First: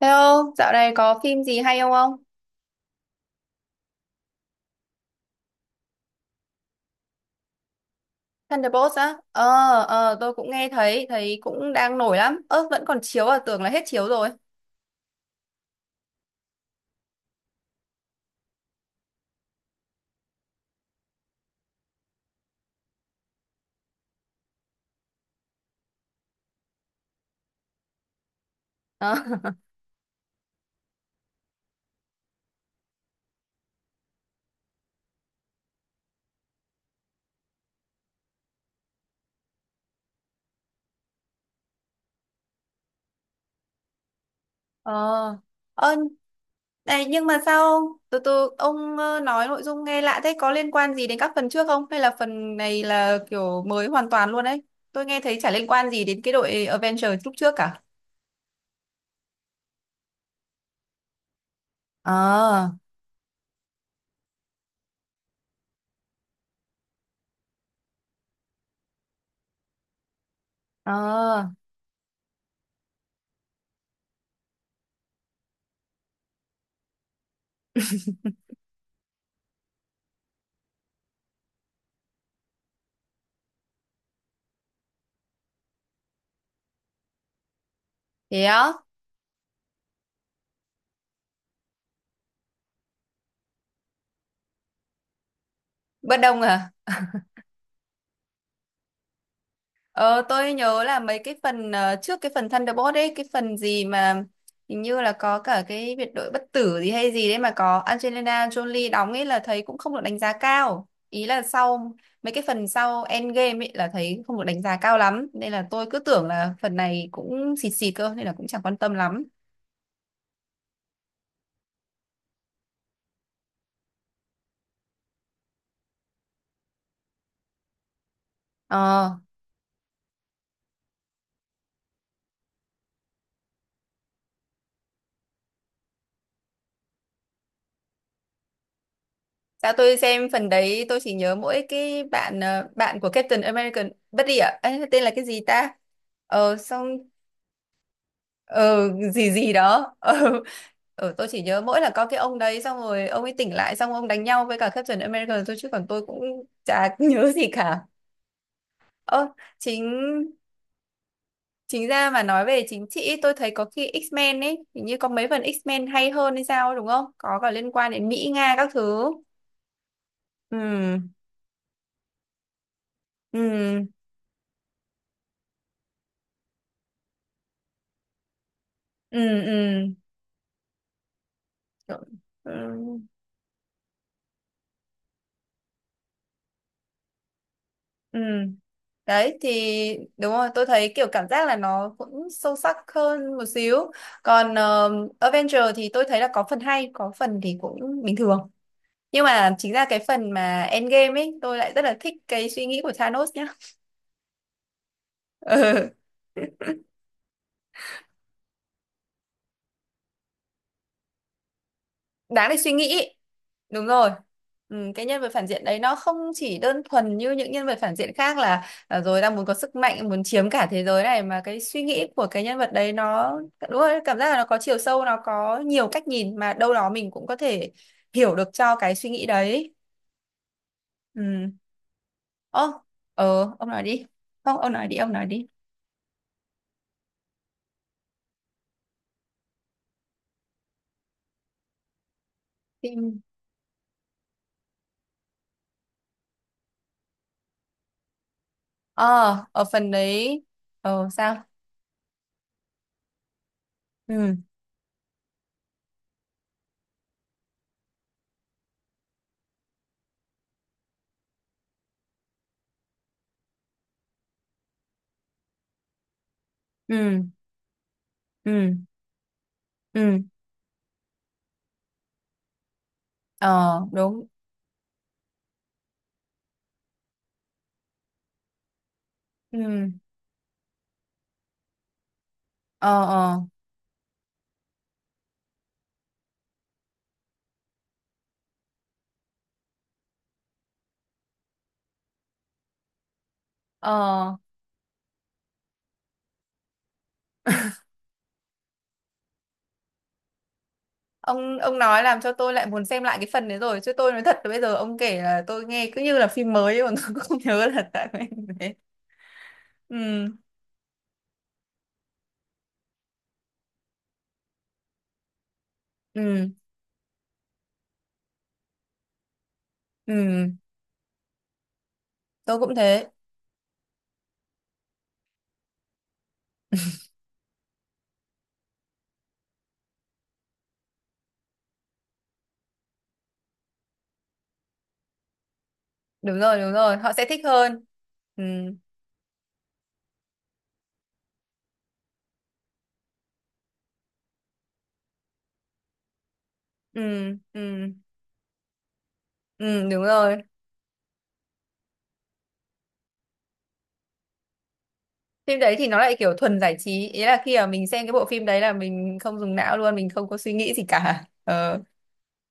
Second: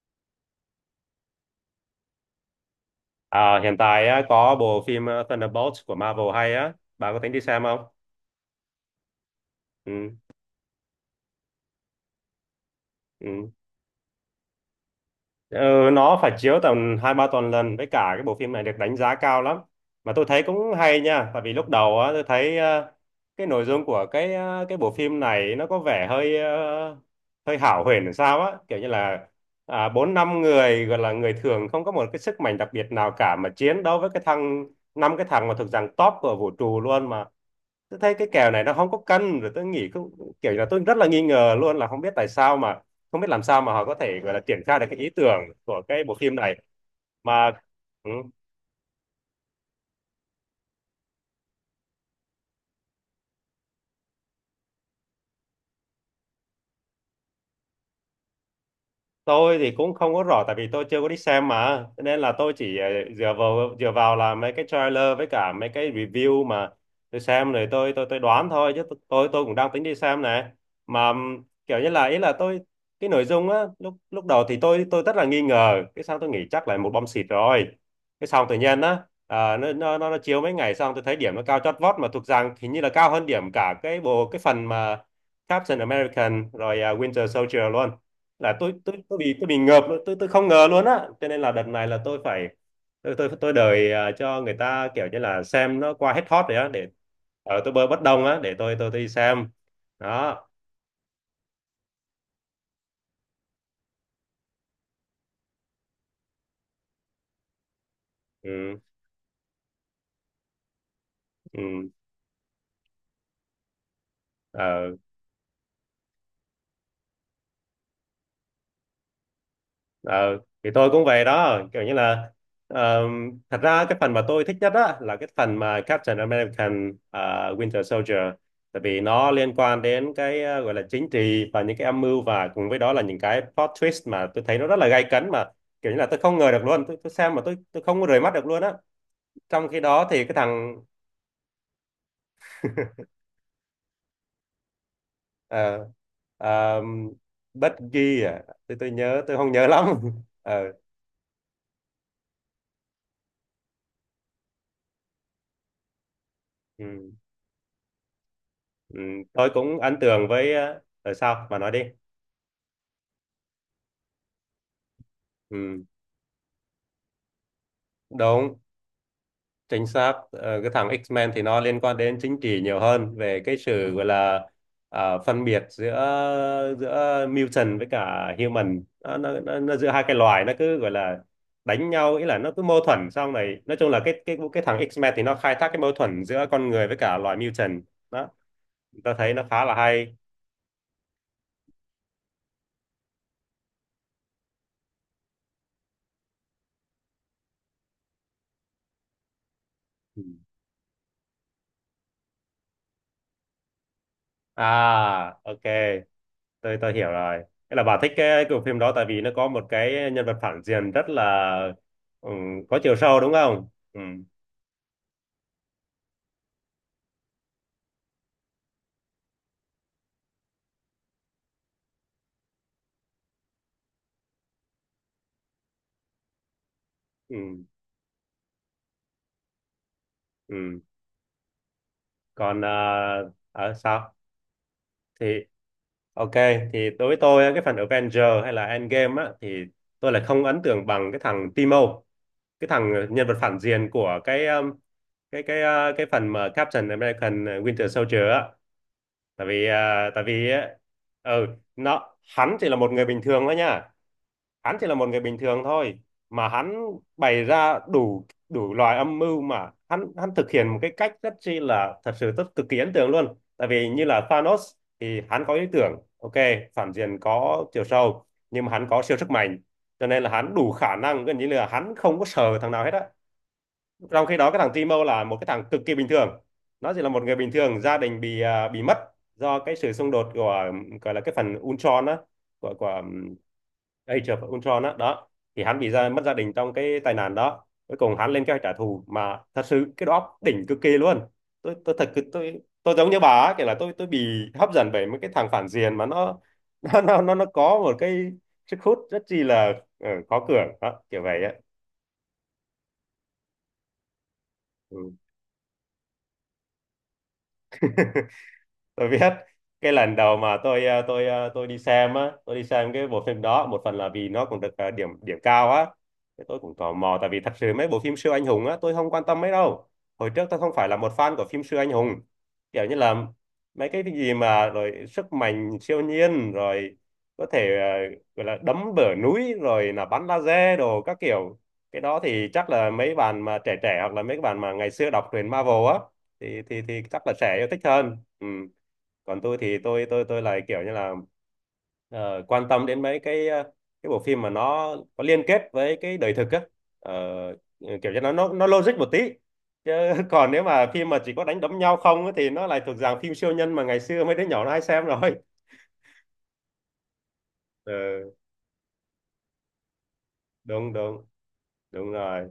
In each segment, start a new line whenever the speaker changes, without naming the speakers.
Thế ông, dạo này có phim gì hay không không?
À, hiện tại á, có bộ phim Thunderbolts của Marvel hay á, bà có tính đi xem không?
Thunderbolts á? Ờ,
Ừ,
tôi cũng nghe thấy cũng đang nổi lắm. Ơ, vẫn còn chiếu à,
ừ.
tưởng là hết chiếu rồi.
Ờ, nó phải chiếu tầm hai ba tuần lần, với cả cái bộ phim này được đánh giá cao lắm mà tôi thấy cũng hay nha. Tại vì lúc đầu á tôi thấy cái nội dung của cái cái bộ phim này nó có vẻ hơi hơi hão huyền làm sao á, kiểu như
Ờ.
là à, bốn năm người gọi là người thường không có một cái sức mạnh đặc biệt nào cả, mà chiến đấu với cái thằng, năm cái thằng mà thuộc dạng top của vũ trụ luôn, mà tôi thấy cái kèo này nó không có cân rồi. Tôi nghĩ cũng kiểu là tôi rất là nghi ngờ luôn, là không biết tại sao mà, không biết làm sao mà họ có thể gọi là triển khai được
Ờ,
cái ý tưởng của
ờ,
cái bộ phim này
này, nhưng mà
mà.
sao ông?
Ừ,
Từ từ, ông nói nội dung nghe lạ thế, có liên quan gì đến các phần trước không? Hay là phần này là kiểu mới hoàn toàn luôn đấy? Tôi nghe thấy chả liên quan gì đến cái đội Avengers lúc trước cả.
tôi thì cũng không có rõ tại vì tôi chưa có đi xem mà, cho
Ờ,
nên là tôi chỉ dựa vào là mấy cái trailer với cả mấy cái review mà tôi xem rồi, tôi đoán thôi chứ tôi cũng đang tính đi xem này.
ờ,
Mà kiểu như là, ý là tôi, cái nội dung á lúc lúc đầu thì tôi rất là nghi ngờ, cái xong tôi nghĩ chắc là một bom xịt rồi, cái xong tự nhiên á, à, nó chiếu mấy ngày xong tôi thấy điểm nó cao chót vót, mà thuộc rằng hình như là cao hơn điểm cả cái bộ, cái phần mà Captain American rồi, Winter Soldier luôn.
thế
Là
á?
tôi bị, tôi bị ngợp luôn, tôi không ngờ luôn á, cho nên là đợt này là tôi phải, tôi đợi cho người ta kiểu như là xem nó qua
Bất
hết
đồng
hot rồi á,
à?
để ở tôi bơi bất đồng á, để tôi đi xem.
Ờ,
Đó.
tôi nhớ là mấy cái phần trước cái phần Thunderbolt ấy, cái phần gì mà hình như là có cả cái biệt đội bất tử gì hay gì đấy mà có Angelina
Ừ,
Jolie đóng ấy là thấy cũng không được đánh giá cao. Ý là
ừ.
sau mấy cái phần sau Endgame ấy là thấy không được đánh giá
Ờ.
cao lắm. Nên là tôi cứ tưởng là phần này cũng xịt xịt cơ nên là cũng chẳng quan tâm lắm.
Ờ, thì tôi cũng về đó, kiểu như là ờ, thật ra cái phần mà tôi thích nhất á là cái phần mà Captain American Winter Soldier, tại vì
Ờ,
nó liên quan đến cái gọi là chính trị, và những cái âm mưu, và cùng với đó là những cái plot twist mà tôi thấy nó rất là gay cấn, mà kiểu như là tôi không ngờ được luôn. Tôi xem mà tôi không có rời mắt được luôn á, trong
sao
khi
tôi
đó thì
xem
cái
phần
thằng
đấy tôi chỉ nhớ mỗi cái bạn bạn của Captain American bất đi ạ. Ê, tên là cái gì ta?
ờ,
Ờ
ờ,
xong
Bucky à. tôi
ờ
tôi nhớ,
gì
tôi
gì
không nhớ lắm.
đó ờ
Ờ,
ừ, tôi chỉ nhớ mỗi là có cái ông đấy xong rồi ông ấy tỉnh lại xong ông đánh nhau với cả Captain America thôi chứ còn tôi cũng chả
ừ,
nhớ gì cả.
ừ.
Ơ,
Tôi cũng
chính
ấn tượng với sao mà nói đi.
chính ra mà nói về chính trị tôi thấy có khi X-Men ấy hình như có mấy phần
Ừ,
X-Men hay hơn hay sao ấy, đúng không, có cả liên quan đến Mỹ Nga
đúng,
các thứ.
chính xác. Ờ, cái thằng
Ừ,
X-Men thì nó liên quan đến chính trị nhiều hơn, về
ừ,
cái sự gọi là à, phân biệt giữa giữa mutant với cả human. Nó,
ừ,
nó giữa
ừ,
hai cái loài, nó cứ gọi là đánh nhau, ý là nó cứ mâu
ừ,
thuẫn xong này. Nói chung là cái thằng X-Men thì nó khai thác cái mâu thuẫn giữa con người với cả loài mutant.
ừ.
Đó, ta thấy
Đấy
nó
thì
khá là hay.
đúng rồi, tôi thấy kiểu cảm giác là nó cũng sâu sắc hơn một xíu. Còn Avenger thì tôi thấy là có phần hay, có phần thì cũng bình thường. Nhưng mà chính ra cái
Ừ.
phần mà Endgame ấy tôi lại rất là thích cái suy nghĩ của Thanos nhá.
À, ok.
Ừ.
Tôi hiểu rồi. Thế là bà thích cái bộ phim đó tại vì nó có một cái nhân vật phản diện rất là, ừ,
Đáng để suy
có chiều
nghĩ.
sâu, đúng không?
Đúng
Ừ,
rồi. Ừ, cái nhân vật phản diện đấy nó không chỉ đơn thuần như những nhân vật phản diện khác là à, rồi đang muốn có sức mạnh muốn chiếm cả thế giới này, mà cái suy nghĩ của cái nhân vật đấy nó đúng rồi, cảm giác là nó có chiều sâu, nó có nhiều cách nhìn mà đâu đó mình cũng có
ừ,
thể hiểu được cho cái suy nghĩ đấy.
ừ.
Ừ.
Còn
Ơ, ông nói đi,
sao?
không ông nói đi, ông nói
Thì
đi
ok, thì đối với tôi cái phần Avenger hay là Endgame á thì tôi lại không ấn tượng bằng cái thằng Timo, cái thằng
phim.
nhân vật phản diện của cái cái phần mà Captain American Winter Soldier á.
ờ
Tại
Ở
vì
phần
tại
đấy
vì
ờ sao?
ừ, nó, hắn chỉ là một người bình thường thôi nha.
Ừ,
Hắn chỉ là một người bình thường thôi, mà hắn bày ra đủ đủ loại âm mưu, mà hắn hắn thực hiện một cái cách rất chi là, thật sự rất cực kỳ ấn tượng luôn. Tại vì như là Thanos thì hắn có ý tưởng, ok, phản diện
ừ,
có chiều sâu, nhưng mà
ừ,
hắn có siêu sức mạnh, cho
ừ,
nên là hắn đủ khả năng, gần như là hắn không có sợ thằng nào hết á.
ờ, đúng,
Trong khi đó cái thằng Timo là một cái thằng cực kỳ bình thường. Nó chỉ là một người bình thường, gia đình bị, à, bị mất
ừ,
do cái sự xung đột của, gọi là cái phần Ultron á, của
ờ, ờ.
Age of Ultron á đó. Thì hắn bị ra mất gia đình trong cái tai nạn đó, cuối cùng hắn lên kế hoạch trả thù, mà thật sự cái đó đỉnh cực kỳ luôn. Tôi thật, tôi giống như bà á, kiểu là tôi bị
Ờ,
hấp dẫn bởi mấy cái thằng phản diện mà nó nó có một cái sức hút rất chi là khó cưỡng đó, kiểu vậy á.
ông nói làm cho tôi lại muốn xem lại cái phần đấy rồi, chứ tôi nói thật là bây giờ ông
Ừ.
kể là tôi nghe cứ như là phim mới ấy, còn tôi cũng không nhớ là tại cái thế.
Tôi biết. Cái lần
Ừ,
đầu mà tôi tôi tôi đi xem á, tôi đi xem cái bộ phim đó một phần là vì nó cũng được điểm điểm cao á. Thế
ừ,
tôi cũng tò mò, tại vì thật sự mấy bộ phim siêu anh hùng á tôi không quan tâm mấy đâu. Hồi trước
ừ,
tôi không phải là một fan của phim siêu anh hùng.
tôi cũng
Kiểu như
thế.
là mấy cái gì mà rồi sức mạnh siêu nhiên rồi, có thể gọi là đấm bờ núi rồi là bắn laser đồ các kiểu. Cái đó thì chắc là mấy bạn mà trẻ trẻ, hoặc là mấy bạn mà ngày xưa đọc truyện Marvel á, thì
Đúng
thì
rồi,
thì
họ
chắc
sẽ
là
thích
sẽ yêu thích
hơn.
hơn.
Ừ,
Ừ, còn tôi thì tôi lại kiểu như là quan tâm đến mấy cái cái bộ phim mà nó có liên kết với cái đời thực á.
ừ,
Ờ,
ừ,
kiểu như nó logic một tí
ừ,
chứ,
đúng rồi.
còn nếu mà phim mà chỉ có đánh đấm nhau không á, thì nó lại thuộc dạng phim siêu nhân mà ngày xưa mấy đứa nhỏ nó hay xem rồi.
Phim đấy thì nó lại kiểu thuần giải trí, ý là khi mà mình xem cái bộ
Ừ,
phim đấy là mình không dùng não luôn, mình không có suy nghĩ gì
đúng,
cả.
đúng,
Ờ,
đúng rồi.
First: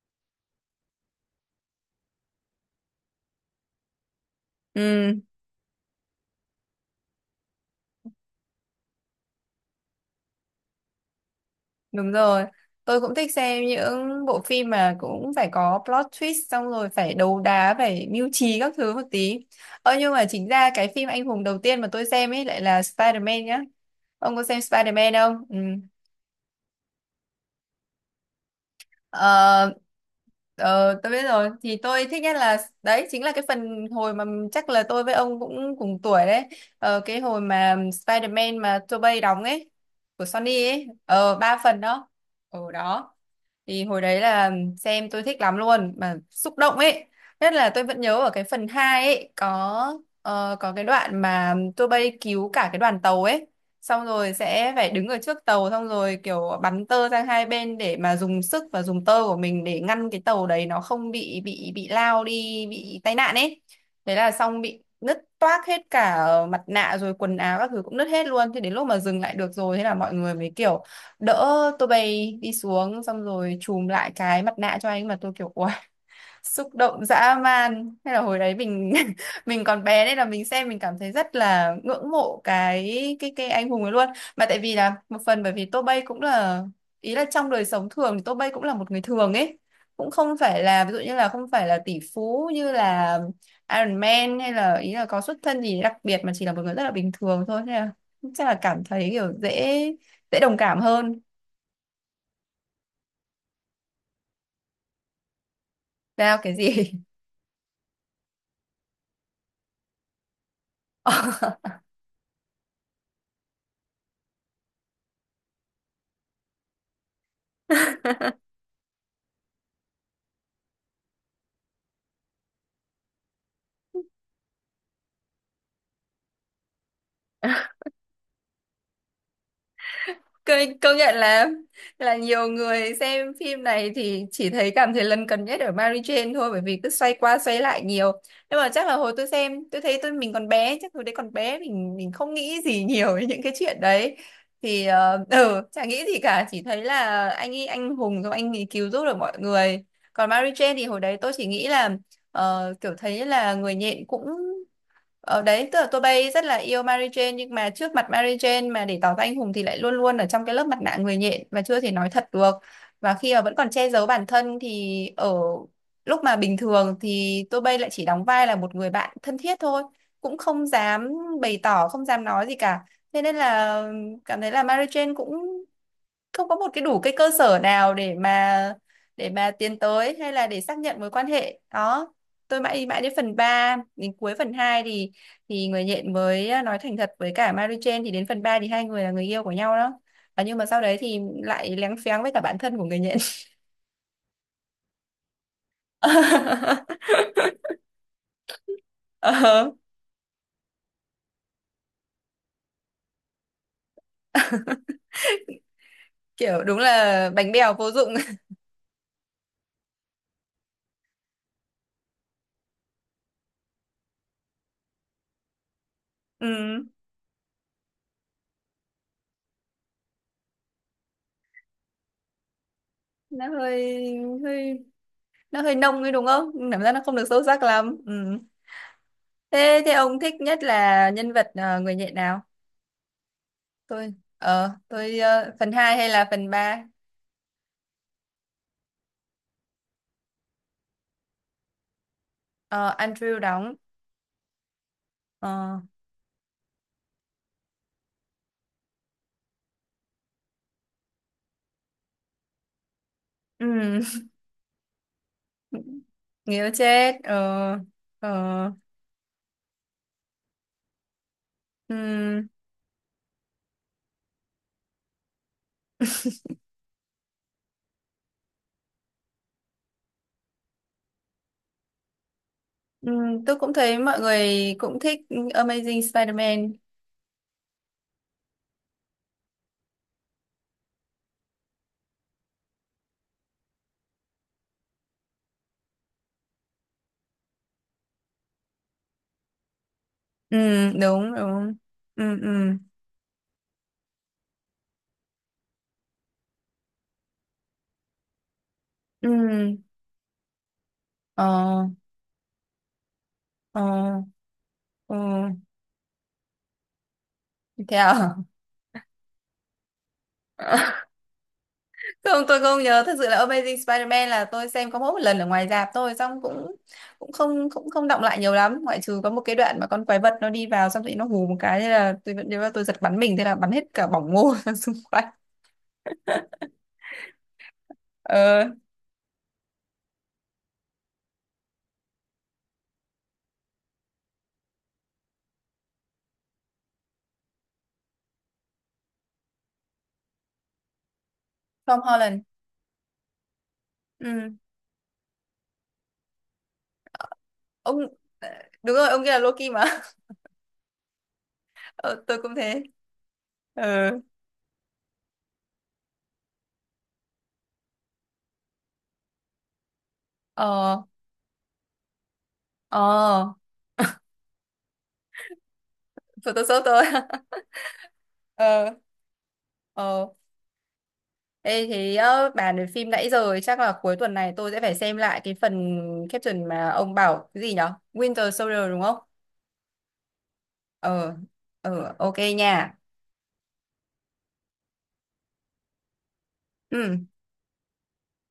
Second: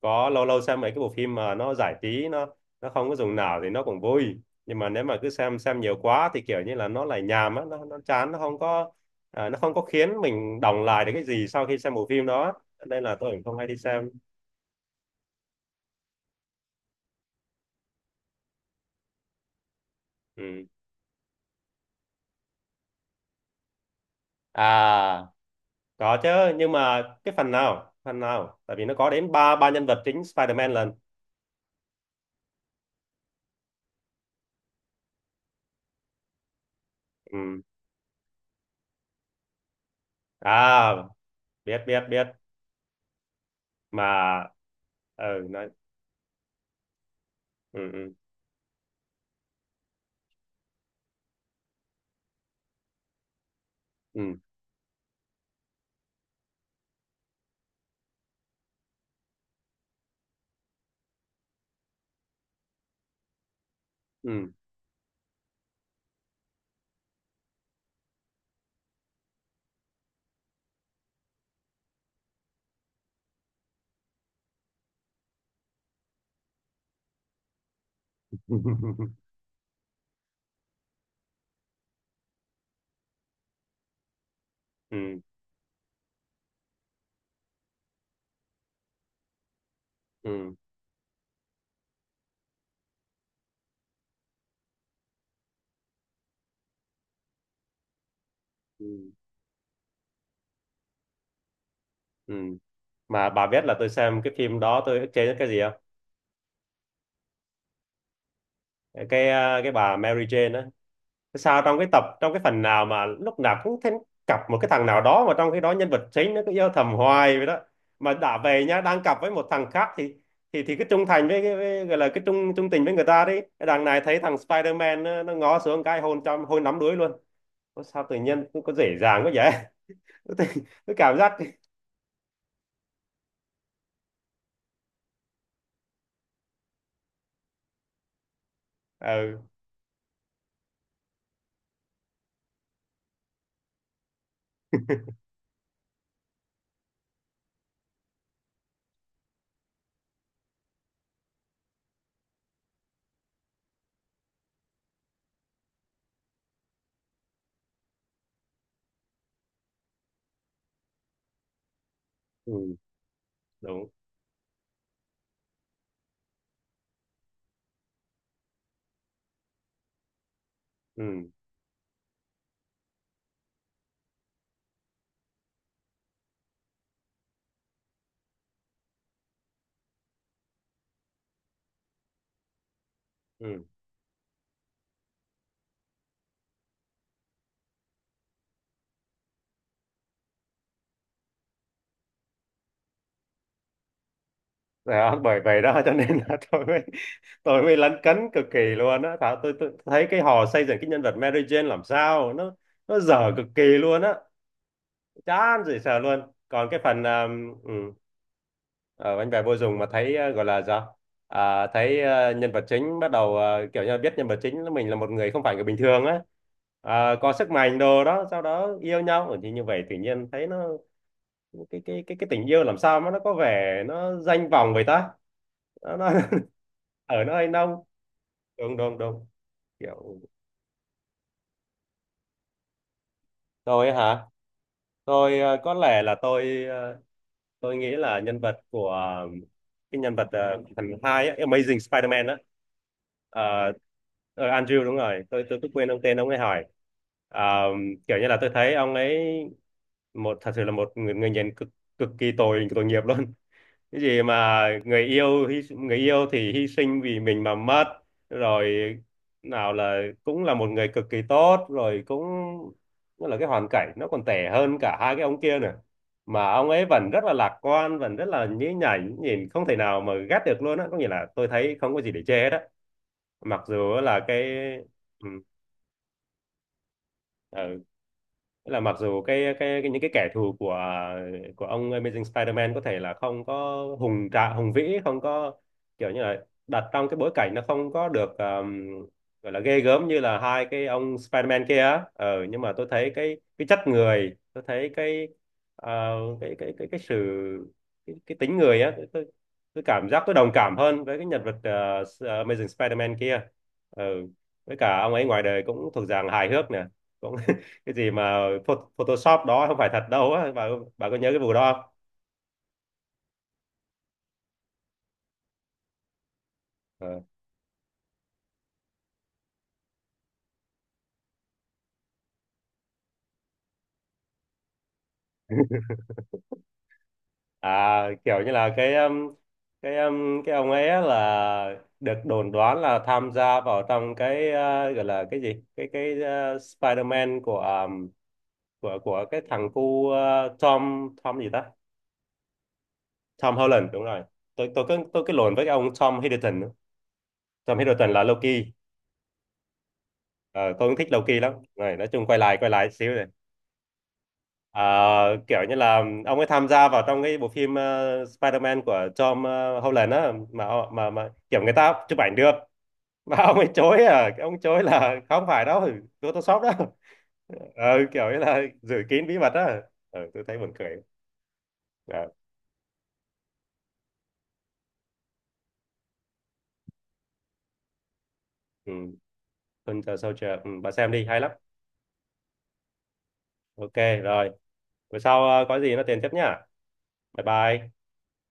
Có lâu lâu xem mấy cái bộ phim mà nó giải trí, nó không có dùng não thì nó cũng vui, nhưng mà nếu
ừ.
mà cứ xem nhiều quá thì kiểu như là nó lại nhàm á, nó, chán nó không có à, nó không có khiến mình đọng lại được cái gì sau khi xem bộ
Đúng
phim
rồi,
đó,
tôi
nên
cũng
là tôi
thích
cũng không
xem
hay đi xem.
những bộ phim mà cũng phải có plot twist xong rồi phải đấu đá, phải mưu trí các thứ một tí. Ơ nhưng mà chính
Ừ.
ra cái phim anh hùng đầu tiên mà tôi xem ấy lại là Spider-Man nhá. Ông có xem Spider-Man
À,
không? Ừ.
có chứ. Nhưng mà cái phần nào, phần nào? Tại vì nó có đến ba ba
Ờ,
nhân vật chính Spider-Man lần.
tôi biết rồi, thì tôi thích nhất là đấy chính là cái phần hồi mà chắc là tôi với ông cũng cùng tuổi đấy. Ờ, cái hồi
Ừ.
mà Spider-Man mà Tobey đóng ấy, của Sony ấy,
À,
ờ ba phần
biết, biết,
đó.
biết
Ở đó thì hồi
mà.
đấy là xem tôi thích
Ừ,
lắm
nói,
luôn mà xúc động ấy, nhất là tôi
ừ,
vẫn
ừ,
nhớ ở cái phần 2 ấy có có cái đoạn mà tôi bay cứu cả cái đoàn tàu ấy, xong rồi
ừ,
sẽ phải đứng ở trước tàu xong rồi kiểu bắn tơ sang hai bên để mà dùng sức và dùng tơ của mình để ngăn cái tàu đấy nó không bị lao đi, bị tai nạn ấy. Đấy là
ừ.
xong bị nứt toác hết cả mặt nạ rồi quần áo các thứ cũng nứt hết luôn, thế đến lúc mà dừng lại được rồi thế là mọi người mới kiểu đỡ tôi bay đi xuống xong rồi chùm lại cái mặt nạ cho anh mà tôi kiểu "Uầy", xúc động dã man, hay là hồi đấy mình mình còn bé nên là mình xem mình cảm thấy rất là ngưỡng mộ cái anh hùng ấy luôn. Mà tại vì là một
Ừ,
phần bởi vì Tô Bay cũng là ý là trong đời sống thường thì Tô Bay cũng là một người thường ấy, cũng không
ừ,
phải là ví dụ như là không phải là tỷ phú như là Iron Man, hay là ý là có xuất thân gì đặc biệt, mà chỉ là một người rất là bình thường thôi, nên là chắc là cảm thấy
ừ,
kiểu dễ dễ đồng cảm hơn.
ừ. Mà bà biết là tôi xem cái phim đó tôi ức chế nhất cái gì không?
Sao cái gì?
Cái à, cái bà Mary Jane á.
Ờ.
Sao trong cái tập, trong cái phần nào mà lúc nào cũng thấy cặp một cái thằng nào đó, mà trong cái đó nhân vật chính nó cứ yêu thầm hoài vậy đó? Mà đã về nhá, đang cặp với một thằng khác thì, thì cái trung thành với, cái với gọi là cái trung trung tình với người ta đi, cái đằng này thấy thằng Spider-Man nó, ngó xuống cái hôn trong hôn nắm đuối luôn. Ủa sao tự nhiên có dễ dàng quá vậy? tôi,
Công
tôi
công nhận
cảm giác.
là nhiều người xem phim này thì chỉ thấy cảm thấy lấn cấn nhất ở Mary Jane thôi, bởi vì cứ xoay qua xoay lại nhiều. Nhưng mà chắc là hồi tôi
Ừ,
xem, tôi thấy mình còn bé, chắc hồi đấy còn bé mình không nghĩ gì nhiều về những cái chuyện đấy. Thì ờ ừ, chả nghĩ gì cả, chỉ thấy là anh ấy anh hùng rồi anh ấy cứu giúp được mọi người. Còn Mary Jane thì hồi đấy tôi chỉ nghĩ là kiểu thấy là người nhện cũng Ờ đấy, tức là tôi bay rất là yêu Mary Jane nhưng mà trước mặt Mary Jane mà để tỏ ra anh hùng thì lại luôn luôn ở trong cái lớp mặt nạ người nhện và chưa thể nói thật được.
ừ.
Và khi mà vẫn còn
Đúng.
che giấu bản thân thì ở lúc mà bình thường thì tôi bay lại chỉ đóng vai là một người bạn thân thiết thôi, cũng không dám
Ừ.
bày tỏ, không dám nói gì cả. Thế nên là cảm thấy là Mary Jane cũng không có một cái đủ cái cơ sở nào để mà tiến tới hay là để xác nhận mối quan hệ đó. Tôi mãi mãi đến phần
Ừ.
ba đến cuối phần 2 thì người nhện mới à, nói thành thật với cả Mary Jane, thì đến phần 3 thì hai người là người yêu của nhau đó. À, nhưng mà sau đấy thì lại léng phéng với cả bản thân của người nhện.
Đó, bởi vậy đó cho nên là tôi mới lấn cấn cực kỳ luôn á. Thảo
Ờ,
tôi thấy cái họ xây dựng cái nhân vật Mary Jane làm sao, nó dở cực kỳ luôn á, chán dễ sợ luôn.
kiểu
Còn
đúng
cái phần
là bánh bèo vô dụng.
ở bánh bè vô dụng, mà thấy gọi là sao, à, thấy nhân vật chính bắt đầu kiểu như là biết nhân vật chính là mình là một người không phải người bình thường á.
Ừ,
À, có sức mạnh đồ đó sau đó yêu nhau. Ừ, thì như vậy tự nhiên thấy nó, cái tình yêu làm sao mà nó có
nó
vẻ
hơi
nó danh vọng
hơi
vậy ta?
nó hơi
nó,
nông
nó
ấy đúng không, cảm giác nó không được
ở nó
sâu
hơi
sắc
nông.
lắm. Ừ.
Đúng, đúng, đúng.
Thế thế
Kiểu.
ông thích nhất là nhân vật người nhện nào?
Tôi ấy hả? Tôi
Phần
có
2
lẽ
hay
là
là phần
tôi
ba?
tôi nghĩ là nhân vật của cái nhân vật phần hai ấy, Amazing Spider-Man á.
Ờ, Andrew
Ờ,
đóng.
Andrew, đúng rồi. Tôi cứ
Ờ,
quên, ông tên ông ấy hỏi. Ờ, kiểu như là tôi thấy ông ấy một thật sự là một người, người nhìn cực, kỳ tội, nghiệp luôn. Cái
ừm,
gì mà người yêu hy, người yêu thì hy
nghĩa
sinh
chết,
vì mình mà
ờ,
mất rồi,
ờ,
nào là cũng là một người cực kỳ tốt rồi cũng,
ừm,
nó là cái hoàn cảnh nó còn tệ hơn cả hai cái ông kia nữa. Mà ông ấy vẫn rất là lạc quan, vẫn rất là nhí nhảnh, nhìn không thể nào mà ghét được luôn á, có nghĩa là tôi thấy không có gì để chê hết á,
tôi
mặc
cũng
dù
thấy
là
mọi
cái,
người cũng thích
ừ,
Amazing Spider-Man.
ừ, nghĩa là mặc dù cái những cái kẻ thù của ông Amazing Spider-Man có thể là không có hùng vĩ, không có kiểu như là đặt trong cái bối cảnh nó không có được gọi là ghê gớm như là hai cái ông
Đúng
Spider-Man
đúng.
kia á.
Ừm,
Ờ, nhưng mà
ừm,
tôi thấy cái chất người, tôi thấy cái ờ, cái sự, cái tính người á. Tôi,
ừm,
tôi cảm giác tôi đồng cảm hơn với cái nhân vật
ờ,
Amazing Spider-Man kia.
ờ,
Ờ, với cả ông
ờ,
ấy ngoài đời cũng thuộc dạng hài hước nè, cũng cái
thế
gì mà
à?
Photoshop đó, không phải thật đâu á bà. Bà có nhớ cái vụ đó không?
Không, tôi không nhớ, thật sự là Amazing Spider-Man là tôi xem có mỗi một lần ở ngoài rạp thôi, xong cũng
Ờ.
cũng không động lại nhiều lắm, ngoại trừ có một cái đoạn mà con quái vật nó đi vào xong rồi nó hù một cái, thế là tôi vẫn nhớ là tôi giật bắn mình, thế là bắn hết cả bỏng ngô ra xung quanh.
À, kiểu như
Ờ,
là cái ông ấy á là được đồn đoán là tham gia vào trong cái gọi là cái gì, cái Spider-Man của của cái thằng cu Tom, Tom gì ta?
Tom Holland.
Tom Holland, đúng rồi.
Ừ.
Tôi cứ, tôi cứ lộn với cái ông Tom Hiddleston nữa. Tom
ông
Hiddleston là Loki.
ờ, đúng rồi ông kia là Loki mà.
Ờ, tôi cũng thích Loki lắm rồi, nói
Ờ,
chung
tôi
quay
cũng
lại,
thế.
xíu
Ờ,
Ờ, kiểu như là ông ấy tham gia vào trong cái bộ phim Spider-Man của Tom Holland á, mà
ờ,
kiểu người ta chụp ảnh được, mà
ờ,
ông ấy chối, à, ông chối là không phải đâu, Photoshop đó.
Photoshop tôi.
Ờ, kiểu như là
Ờ,
giữ kín bí mật á. Ờ,
ờ.
tôi thấy buồn cười.
Ê, thế
À,
ờ, bàn về phim nãy giờ ấy, chắc là cuối tuần này tôi sẽ phải xem lại cái phần caption mà ông bảo cái gì nhở, Winter Soldier
ừ.
đúng không?
Winter Soldier, ừ, bà xem đi,
Ờ,
hay lắm.
ok nha.
Ok, rồi, bữa sau có gì nó tiền tiếp nhá.
Ừ.
Bye bye.